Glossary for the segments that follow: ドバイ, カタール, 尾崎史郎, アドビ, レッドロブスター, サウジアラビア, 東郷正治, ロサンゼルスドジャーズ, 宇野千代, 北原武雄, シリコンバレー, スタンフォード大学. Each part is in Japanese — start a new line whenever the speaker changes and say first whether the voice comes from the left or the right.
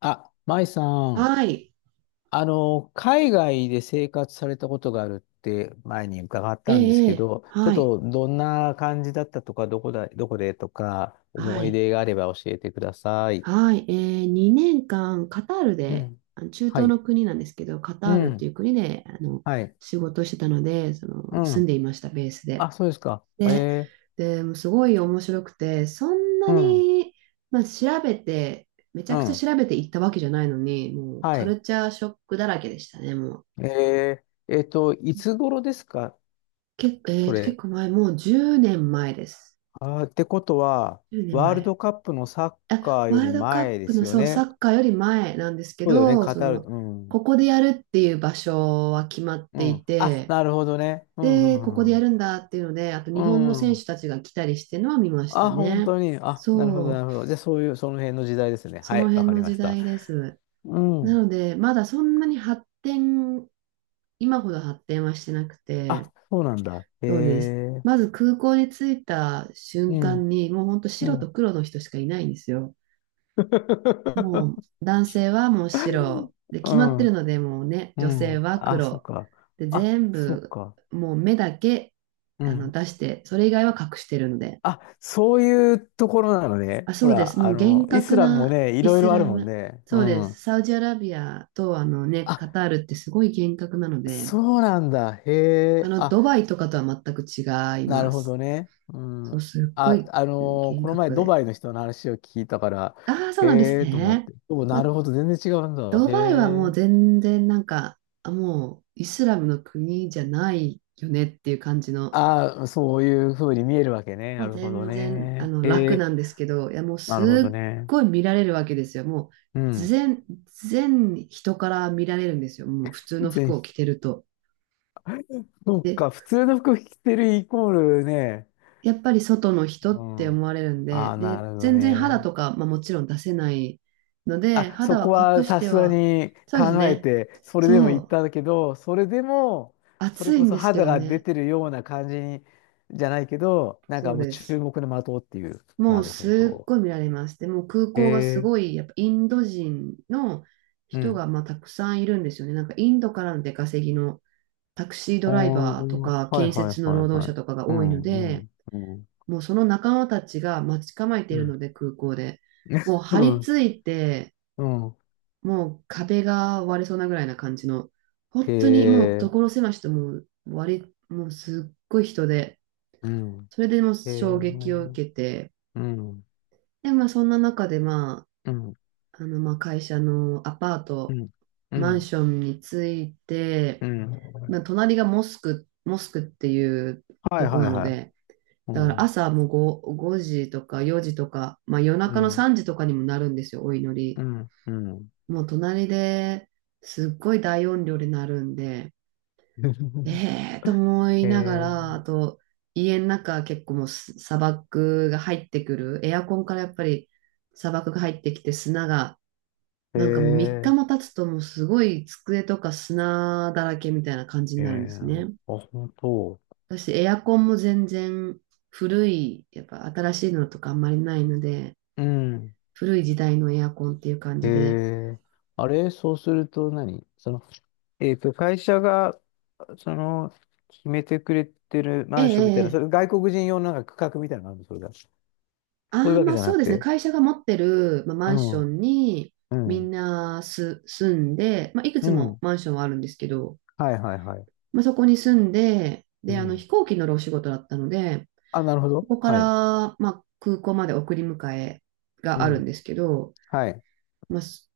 left: あ、舞さん、
right: はい。
left: 海外で生活されたことがあるって前に伺っ
right: え
left: たんです
right: え、え
left: け
right: え、
left: ど、ちょっ
right: はい。
left: とどんな感じだったとか、どこだ、どこでとか、
right: は
left: 思い
right: い。
left: 出があれば教えてください。
right: はい。ええ、2年間、カタール
left: う
right: で、
left: ん。
right: あの中
left: は
right: 東
left: い。
right: の国なんですけど、カ
left: う
right: タールって
left: ん。
right: いう国で、
left: はい。
right: 仕事をしてたので、
left: う
right: 住んで
left: ん。
right: いました、ベースで。
left: あ、そうですか。え
right: で、
left: ー、
right: で、もうすごい面白くて、そんな
left: うん。
right: に、まあ、調べて、めちゃ
left: う
right: くちゃ
left: ん。
right: 調べていったわけじゃないのに、もう、
left: は
right: カ
left: い。
right: ルチャーショックだらけでしたね、もう。
left: いつ頃ですか
right: 結構、え
left: そ
right: ーと、結
left: れ。
right: 構前、もう10年前です。
left: あー、ってことは、
right: 10年
left: ワール
right: 前。
left: ドカップのサッカ
right: あ、
left: ー
right: ワ
left: よ
right: ー
left: り
right: ルドカッ
left: 前で
right: プ
left: す
right: の、
left: よ
right: そう、サ
left: ね。
right: ッカーより前なんですけ
left: そうだよね、
right: ど、
left: カ
right: そ
left: タール。
right: の、
left: うん。
right: ここでやるっていう場所は決まっ
left: う
right: てい
left: ん。あ、
right: て、
left: なるほどね。うん、う
right: で、ここで
left: ん、う
right: や
left: ん
right: るんだっていうので、あと
left: う
right: 日本の
left: ん。
right: 選
left: う
right: 手
left: ん。
right: たちが来たりしてるのは見ました
left: あ、本
right: ね。
left: 当に。あ、なるほど、な
right: そ
left: る
right: う、
left: ほど。じゃあ、そういう、その辺の時代ですね。
right: そ
left: は
right: の
left: い、わ
right: 辺
left: かり
right: の
left: ま
right: 時
left: した。
right: 代です。
left: う
right: な
left: ん。
right: ので、まだそんなに発展、今ほど発展はしてなく
left: あ、
right: て、
left: そうなんだ。へ
right: そうです。
left: え。
right: まず空港に着いた瞬
left: うん、
right: 間に、もうほんと
left: う
right: 白と
left: ん。
right: 黒の人しかいないんですよ。もう 男性はもう白で
left: う
right: 決まって
left: ん、
right: るので、もうね、
left: う
right: 女性
left: ん。
right: は
left: あ、そっ
right: 黒
left: か。
right: で
left: あ、
right: 全
left: そっ
right: 部、
left: か。
right: もう目だけ
left: うん。
right: 出して、それ以外は隠してるので。
left: あ、そういうところなのね。
right: あ、そ
left: ほ
right: うです、
left: ら、
right: もう厳
left: イ
right: 格
left: スラムも
right: な
left: ね、い
right: イ
left: ろい
right: ス
left: ろあ
right: ラ
left: るもん
right: ム。
left: ね。う
right: そうです、
left: ん。
right: サウジアラビアと、あのね、
left: あ、
right: カタールってすごい厳格なので、
left: そうなんだ。へ
right: あ
left: え。
right: の、
left: あ
right: ドバイとかとは全く違い
left: な
right: ま
left: るほど
right: す。
left: ね。うん。
right: そう、すっごい
left: こ
right: 厳
left: の前
right: 格
left: ド
right: で。
left: バイの人の話を聞いたから、
right: ああー、そうなんです
left: へえと思っ
right: ね。
left: て。お、
right: ま
left: なるほど、全然違うんだ。
right: ド
left: へ
right: バイはもう
left: え。
right: 全然なんか、あ、もうイスラムの国じゃないよねっていう感じの、
left: ああ、そういうふうに見えるわけね。
right: も
left: な
right: う
left: るほど
right: 全然
left: ね。へ
right: 楽な
left: え、
right: んですけど、いや、もう
left: なるほど
right: すっ
left: ね。
right: ごい見られるわけですよ。もう
left: うん。
right: 全人から見られるんですよ。もう普通の
left: ぜ
right: 服を
left: ひ、
right: 着てると。
left: そっ
right: で、
left: か、普通の服着てるイコールね。
right: やっぱり外の人
left: う
right: って
left: ん。
right: 思われるん
left: あ
right: で、
left: あ、な
right: で、
left: るほど
right: 全然肌
left: ね。
right: とか、まあ、もちろん出せないので、
left: あ、そ
right: 肌は
left: こは
right: 隠し
left: さ
right: て
left: すが
right: は、
left: に
right: そうです
left: 考え
right: ね。
left: て、それでも
right: そ
left: 行っ
right: う、
left: たんだけど、それでも、それ
right: 暑い
left: こ
right: ん
left: そ
right: ですけ
left: 肌
right: ど
left: が出
right: ね。
left: てるような感じに、じゃないけど、なん
right: そ
left: か
right: う
left: もう
right: で
left: 注
right: す。
left: 目の的っていう。
right: も
left: な
right: う
left: るほ
right: すっ
left: ど。
right: ごい見られます。で、もう空港がす
left: ええ
right: ごい、やっぱインド人の
left: う
right: 人
left: ん。
right: がまあたくさんいるんですよね。なんかインドからの出稼ぎのタクシード
left: あ
right: ライバーと
left: ー
right: か
left: はい
right: 建
left: はい
right: 設の
left: はい
right: 労働
left: は
right: 者
left: い。
right: とかが
left: う
right: 多いの
left: ん、う
right: で、
left: ん、うん、
right: もうその仲間たちが待ち構えてい
left: う
right: る
left: ん。
right: ので、空港で。もう張り 付いて、
left: うん、うん。
right: もう壁が割れそうなぐらいな感じの、本当にもう
left: ええ
right: 所狭しと、もうすっごい人で、
left: うん。
right: それでもう
left: ええ
right: 衝
left: う
right: 撃を
left: ん、
right: 受けて、
left: うん、
right: で、まあそんな中で、ま
left: うん、
right: あ、まあ、会社のアパート、
left: う
right: マン
left: ん、
right: ションについて、
left: う
right: ま
left: ん。
right: あ、隣がモスクっていう
left: はい
right: とこ
left: はい
right: なの
left: はい。
right: で、
left: う
right: だから
left: ん、
right: 朝もう 5, 時とか4時とか、まあ、夜
left: う
right: 中の
left: ん、
right: 3時とかにもなるんですよ、お祈
left: う
right: り。
left: ん、うん。
right: もう隣ですっごい大音量で鳴るんで、え えーと思
left: へ
right: いなが
left: え
right: ら、あと家の中結構もう砂漠が入ってくる、エアコンからやっぱり砂漠が入ってきて、砂が
left: へ
right: なんかもう3日
left: え
right: も経つと、もうすごい机とか砂だらけみたいな感じに
left: へ
right: なるんで
left: え
right: すね。
left: あ、本当。
right: 私エアコンも全然古い、やっぱ新しいのとかあんまりないので、
left: うん。
right: 古い時代のエアコンっていう感
left: へ
right: じで、
left: えあれ、そうすると何その、会社が、その、決めてくれてる
right: え
left: マ
right: ええ
left: ンションみた
right: え
left: いな、そ
right: ええ、
left: れ外国人用のなんか区画みたいなのがあるのそれが。そうい
right: あ
left: う
right: あ、
left: わけ
right: まあ
left: じゃ
right: そ
left: な
right: う
left: く
right: ですね、
left: て。
right: 会社が持ってる、まあ、マ
left: う
right: ンショ
left: ん、
right: ンに
left: う
right: みん
left: ん、
right: なす住んで、まあ、いく
left: う
right: つも
left: ん。
right: マンションはあるんですけど、
left: はいはいはい。
right: まあ、そこに住んで、
left: う
right: で、
left: ん。
right: 飛行機乗るお仕事だったので、
left: あ、なるほど。
right: ここから、
left: はい。
right: まあ、空港まで送り迎え
left: う
right: があるん
left: ん。
right: ですけど、
left: はい。
right: まあ、す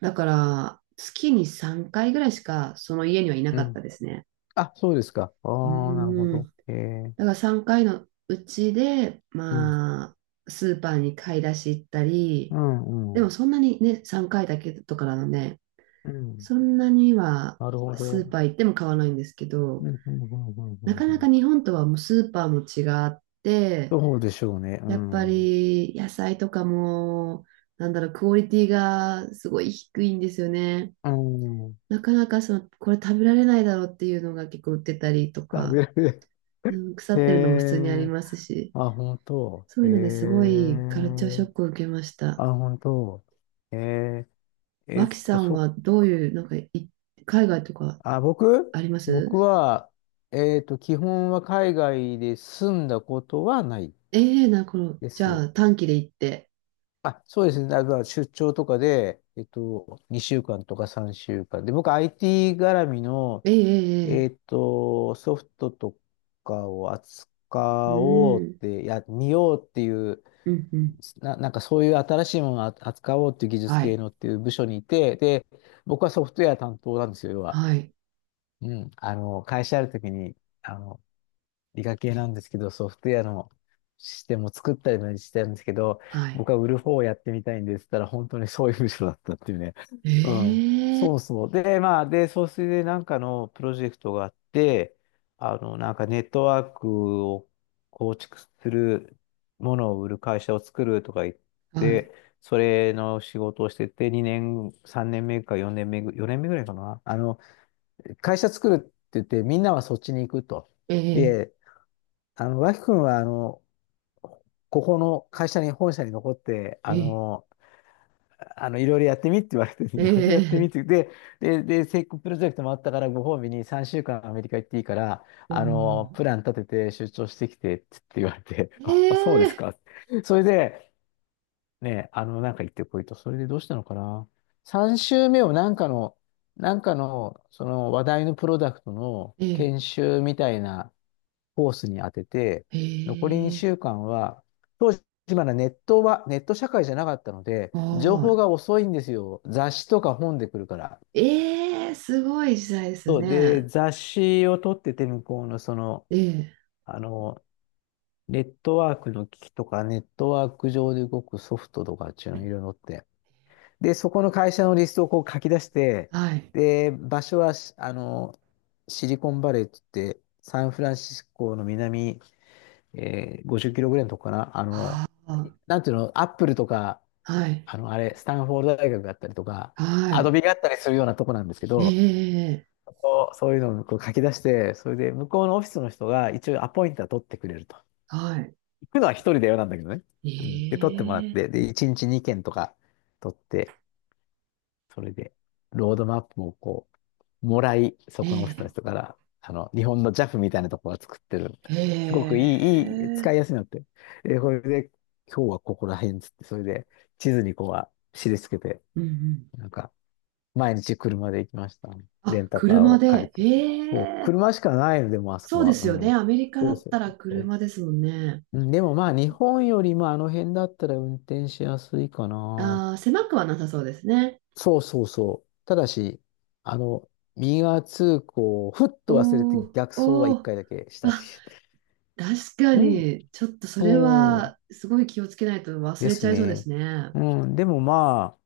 right: だから、月に3回ぐらいしかその家にはいな
left: う
right: かった
left: ん。
right: ですね。
left: あ、そうですか。あ
right: う
left: あ、なるほ
right: ん。
left: ど。
right: だ
left: ええ
right: から3回のうちで、
left: うん、
right: まあ、スーパーに買い出し行ったり、
left: うん、
right: で
left: う
right: も
left: ん。
right: そんなにね、3回だけとかなので、
left: うん。
right: そんなには
left: なるほ
right: ス
left: ど。
right: ーパー行っても買わないんですけ
left: うん、
right: ど、
left: うん、うん、うん、う
right: な
left: ん
right: か
left: う
right: なか
left: ん
right: 日本とはもうスーパーも違って、
left: そうでしょうね。う
right: やっぱ
left: ん。
right: り野菜とかも、なんだろう、クオリティがすごい低いんですよね。
left: うん。
right: なかなかその、これ食べられないだろうっていうのが結構売ってたりと
left: 食
right: か、
left: べる。
right: うん、腐
left: へ
right: ってるのも普通にあり
left: え
right: ますし、
left: あ、本当。
right: そう
left: へ
right: いう
left: え
right: のですごいカルチャーショックを受けました。
left: あ、本当。へええっ
right: 脇さ
left: と、
right: ん
left: そ、
right: はどういう、なんかい、海外とか
left: あ、僕
right: あります。
left: 僕は、えっと、基本は海外で住んだことはない
right: ええーな、この、
left: で
right: じゃ
left: す。
right: あ短期で行って。
left: あ、そうですね。出張とかで、2週間とか3週間で、僕 IT 絡みの、
right: ええ
left: え
right: え
left: っと、ソフトとかを
right: えええ、
left: 扱おう
right: う
left: っ
right: ん、
left: て、いや、見ようっていう、
right: うん、うん。
left: なんかそういう新しいものをあ扱おうっていう技術
right: は
left: 系
right: い、
left: のっていう部署にいて、で、僕はソフトウェア担当なんですよ、要は。
right: はい、
left: うん。会社あるときに、あの、理科系なんですけど、ソフトウェアのシステムを作ったりもしてたんですけど、
right: は
left: 僕
right: い。
left: は売る方をやってみたいんですって言ったら、本当にそういう部署だったっていうね。うん。
right: ええ、
left: そうそう。で、まあ、で、そうでなんかのプロジェクトがあって、なんかネットワークを構築するものを売る会社を作るとか言っ
right: はい。
left: て、それの仕事をしてて、2年、3年目か4年目ぐ、4年目ぐらいかな。会社作るって言って、みんなはそっちに行くと。
right: ええ
left: で、脇君は、ここの会社に、本社に残って、
right: ええ、
left: いろいろやってみって言われて、
right: え
left: いろいろやってみっ
right: え、
left: て、で、成功プロジェクトもあったから、ご褒美に3週間アメリカ行っていいから、
right: おー、
left: プラン立てて出張してきてって言われて、
right: え
left: あ、あそうです
right: え、
left: か。それで、ね、なんか行ってこいと、それでどうしたのかな。3週目をなんかの、その話題のプロダクトの
right: ええ、
left: 研修みたいな、コースに当てて、
right: え
left: 残り2
right: え、
left: 週間は、当時まだネット社会じゃなかったので、情報
right: は
left: が遅いんですよ。雑誌とか本で来るから。
right: ーい。ええ、すごい時代です
left: そうで、
right: ね。
left: 雑誌を取ってて、向こうのその、
right: ええ、
left: あの、ネットワークの機器とか、ネットワーク上で動くソフトとかっていうのいろいろ載って。で、そこの会社のリストをこう書き出して、
right: はい。
left: で、場所は、シリコンバレーって言って、サンフランシスコの南50キロぐらいのとこかな。
right: ああ、
left: なんていうの、アップルとか、
right: はい、
left: あの、あれ、スタンフォード大学があったりとか、
right: は
left: アド
right: い。
left: ビがあったりするようなとこなんですけ
right: え
left: ど、
right: え、
left: ここそういうのをこう書き出して、それで向こうのオフィスの人が一応アポイントは取ってくれると。
right: はい。
left: 行くのは一人だよなんだけどね。
right: え
left: うん、で、取ってもらっ
right: え、
left: て、で、1日2件とか取って、それで、ロードマップをこもらい、そ
right: え
left: このオフィスの
right: え、
left: 人から、日本のジャフみたいなとこが作ってる。すごくい
right: え
left: い、いい、使
right: え、
left: いやすいのって。え、これで、今日はここら辺っつって、それで地図にこうは印つけて、
right: うんうん。
left: なんか、毎日車で行きましたね。レ
right: あ、
left: ンタカー
right: 車
left: を借り
right: で、え
left: て。そう、
right: え、
left: 車しかないので、もうあそこ
right: そうで
left: は。
right: すよ
left: う
right: ね。
left: ん。
right: アメリカだ
left: そう
right: っ
left: そう
right: たら
left: そ
right: 車ですもんね。
left: う。うんでもまあ、日本よりもあの辺だったら運転しやすいかな。
right: ああ、狭くはなさそうですね。
left: そうそうそう。ただし、あの、右側通行をふっと忘れて
right: おー、
left: 逆走は
right: お
left: 一
right: ー。
left: 回だけし
right: わ、
left: たし。
right: 確か
left: うん。
right: に、ちょっとそれ
left: そ
right: はすごい気をつけないと
left: う
right: 忘
left: で
right: れち
left: す
right: ゃいそうで
left: ね。
right: すね。
left: うん。でもまあ、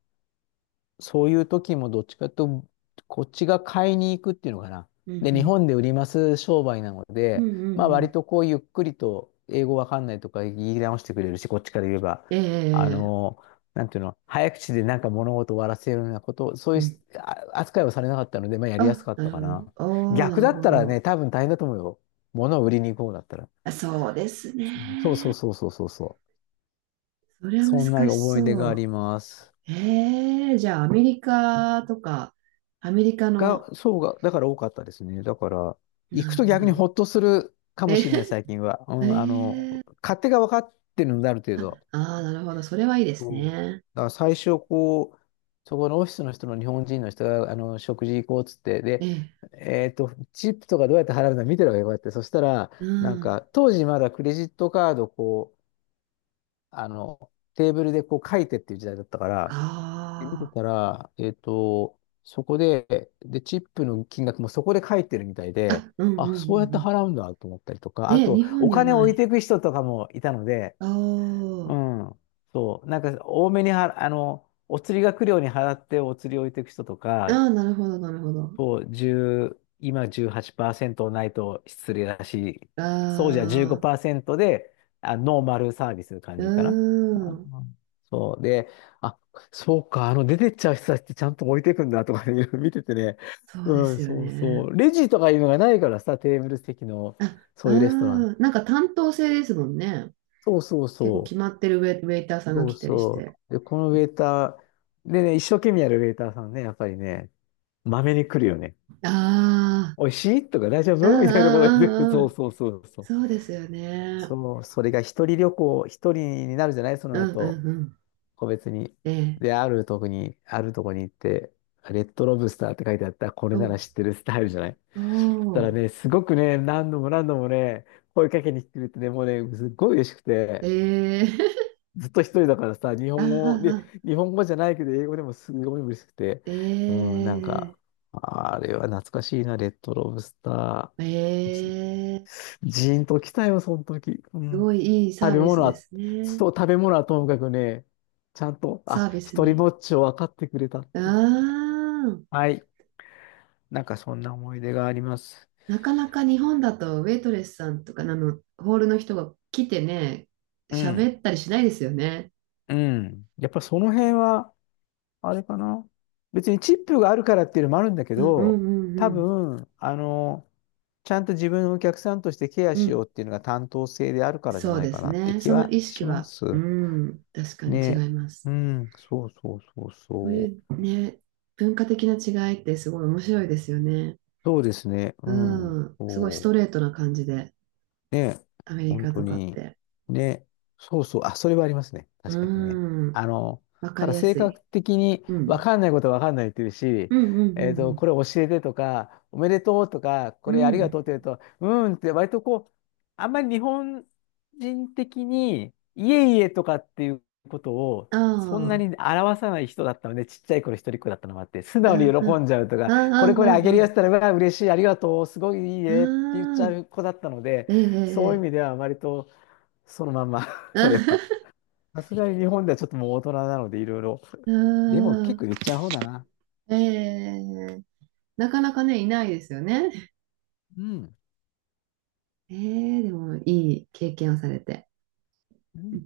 left: そういう時もどっちかというと、こっちが買いに行くっていうのかな。
right: うん
left: で、
right: う
left: 日
right: ん。
left: 本で売ります商売なの
right: うん
left: で、
right: うん
left: まあ
right: う
left: 割
right: ん。
left: とこうゆっくりと英語わかんないとか言い直してくれるし、こっちから言えば、あ
right: ええ、
left: の、なんていうの、早口でなんか物事を終わらせるようなこと、そうい
right: う
left: うし
right: ん、
left: あ扱いはされなかったので、まあやりやす
right: あ、
left: かっ
right: な
left: た
right: るほ
left: か
right: ど。
left: な。
right: おー、な
left: 逆だ
right: る
left: っ
right: ほ
left: たらね、
right: ど。
left: 多分大変だと思うよ。物を売りに行こうだったら。
right: あ、そうです
left: うんそうそ
right: ね。
left: うそうそうそうそう。
right: それは
left: そんな
right: 難し
left: 思い出
right: そ
left: があり
right: う。
left: ます。
right: ええ、じゃあアメリカとか、アメリカの、
left: が、そうが、だから多かったですね。だから、行
right: な
left: く
right: る
left: と
right: ほど。
left: 逆にほっとするかも
right: え、
left: しれない、最近は。う ん、
right: ええ、
left: 勝手が分かってるので、ある程
right: あ、
left: 度。
right: あー、なるほど。それはいいです
left: うん。だ
right: ね。
left: から最初、こう、そこのオフィスの人の日本人の人が、食事行こうっつって、で、
right: ええ、
left: チップとかどうやって払うの見てるわけよ、こうやって。そしたら、
right: う
left: なん
right: ん。
left: か、当時まだクレジットカード、こう、テーブルでこう書いてっていう時代だったから、で見て
right: あ
left: たら、そこで、で、チップの金額もそこで書いてるみたい
right: あ。
left: で、
right: あ、うんうんう
left: あ、そうやっ
right: ん
left: て
right: うん。
left: 払うんだと思ったりとか、あ
right: ね、
left: と、
right: 日本
left: お
right: には
left: 金を
right: な
left: 置い
right: い。
left: ていく人とかもいたので、
right: お
left: う
right: ー。
left: ん、そう、なんか多めには、お釣りが来るように払ってお釣りを置いていく人とか、
right: ああ、なるほど、なるほど。
left: そう、10、今18%ないと失礼だし、そうじゃ
right: ああ、
left: 15%で、あ、ノーマルサービス
right: う
left: 感じかな。う
right: ーん。
left: ん、そう。で、あ、そうか、出てっちゃう人たちってちゃんと置いていくんだとかね、いろいろ見ててね。
right: そうで
left: うん、
right: すよ
left: そうそ
right: ね。
left: う。レジとかいうのがないからさ、テーブル席の、
right: あ、
left: そういうレストラン。
right: うん。なんか担当制ですもんね。
left: そうそう
right: 結構
left: そ
right: 決ま
left: う。
right: ってるウェイターさんが
left: そう
right: 来たりし
left: そ
right: て。
left: う。で、このウェイター、でね、一生懸命やるウェイターさんね、やっぱりね、まめに来るよね。
right: ああ、
left: おいしいとか大丈
right: う
left: 夫
right: ん
left: みたいなこと言ってる。
right: うんうん
left: そ
right: う
left: う
right: ん。
left: そうそうそう。
right: そうですよね。
left: そう、それが一人旅行、一人になるじゃないそ
right: う
left: の
right: んう
left: 後、
right: んうん。
left: 個別に。
right: ええ。
left: で、あるとこに、あるとこに行って、レッドロブスターって書いてあった、これ
right: お
left: なら
right: う、
left: 知ってるスタイルじゃない。
right: お
left: そしたら
right: う、
left: ね、すごくね、何度も何度もね、声かけに来てくれてね、もうね、すっごい嬉しく
right: え
left: て、
right: え。
left: ずっと一人だからさ、日
right: あ
left: 本語で、
right: あ、
left: 日本語じゃないけど、英語でもすごい嬉しくて、
right: え
left: うん、なん
right: え。
left: か、あれは懐かしいな、レッドロブスタ
right: え
left: ー。
right: え。
left: ジーンときたよ、その時。う
right: すご
left: ん。
right: いいい
left: 食
right: サー
left: べ
right: ビス
left: 物
right: で
left: は、
right: すね。
left: そう、食べ物はともかくね、ちゃんと、
right: サ
left: あ、
right: ービス
left: 一人
right: に。
left: ぼっちを分かってくれたっていう。
right: あー、
left: はい。なんかそんな思い出があります。
right: なかなか日本だとウェイトレスさんとかあのホールの人が来てね、
left: うん。
right: 喋ったりしないですよね。
left: うん。やっぱその辺は、あれかな。別にチップがあるからっていうのもあるんだけ
right: うんう
left: ど、
right: んう
left: 多
right: ん
left: 分、ちゃんと自分のお客さんとしてケア
right: うん。う
left: しよ
right: ん。
left: うっていうのが担当性であるからじゃ
right: そう
left: ない
right: で
left: か
right: す
left: なって
right: ね。
left: 気
right: その
left: は
right: 意識
left: しま
right: は、う
left: す。
right: ん、確かに違
left: ね。
right: いま
left: う
right: す。
left: ん。そうそうそう
right: そう
left: そ
right: いう
left: う。
right: ね、文化的な違いってすごい面白いですよね。
left: そうですね。うん。
right: うん。すごいス
left: そ
right: トレートな感じで、
left: ね、
right: アメリ
left: 本
right: カと
left: 当
right: かっ
left: に。
right: て。
left: ね、そうそう、あ、それはありますね。確かにね。
right: うん。
left: あの、
right: わか
left: た
right: り
left: だ
right: や
left: 性
right: すい。
left: 格的に
right: う
left: 分
right: ん。
left: かんないことは分かんないって言う
right: う
left: し、
right: んうん
left: これ教えてとか、おめでとうとか、
right: う
left: こ
right: んう
left: れ
right: ん。
left: あ
right: う
left: りが
right: ん。
left: とうって言うと、うーんって割とこう、あんまり日本人的に、いえいえとかっていうことを、
right: あ
left: そんな
right: あ。
left: に表さない人だったので、ちっちゃい頃一人っ子だったのもあって、素
right: う
left: 直に
right: んう
left: 喜んじゃうと
right: ん。
left: か、
right: あ
left: こ
right: あ、
left: れこれあげ
right: う
left: るや
right: ん
left: つったら、うわ、嬉しい、ありがとう、すごいいいねって言っ
right: う
left: ち
right: ん。
left: ゃ
right: ああ、
left: う子だったので、
right: ええ、
left: そういう意
right: ええ。
left: 味では割とそのまんま それは。さすがに日本ではちょっともう大人なのでいろいろ。
right: う
left: でも結構
right: ん、
left: 言っちゃう方だな。
right: ええ。なかなかね、いないですよね。
left: うん。
right: ええ、でもいい経験をされて。
left: うん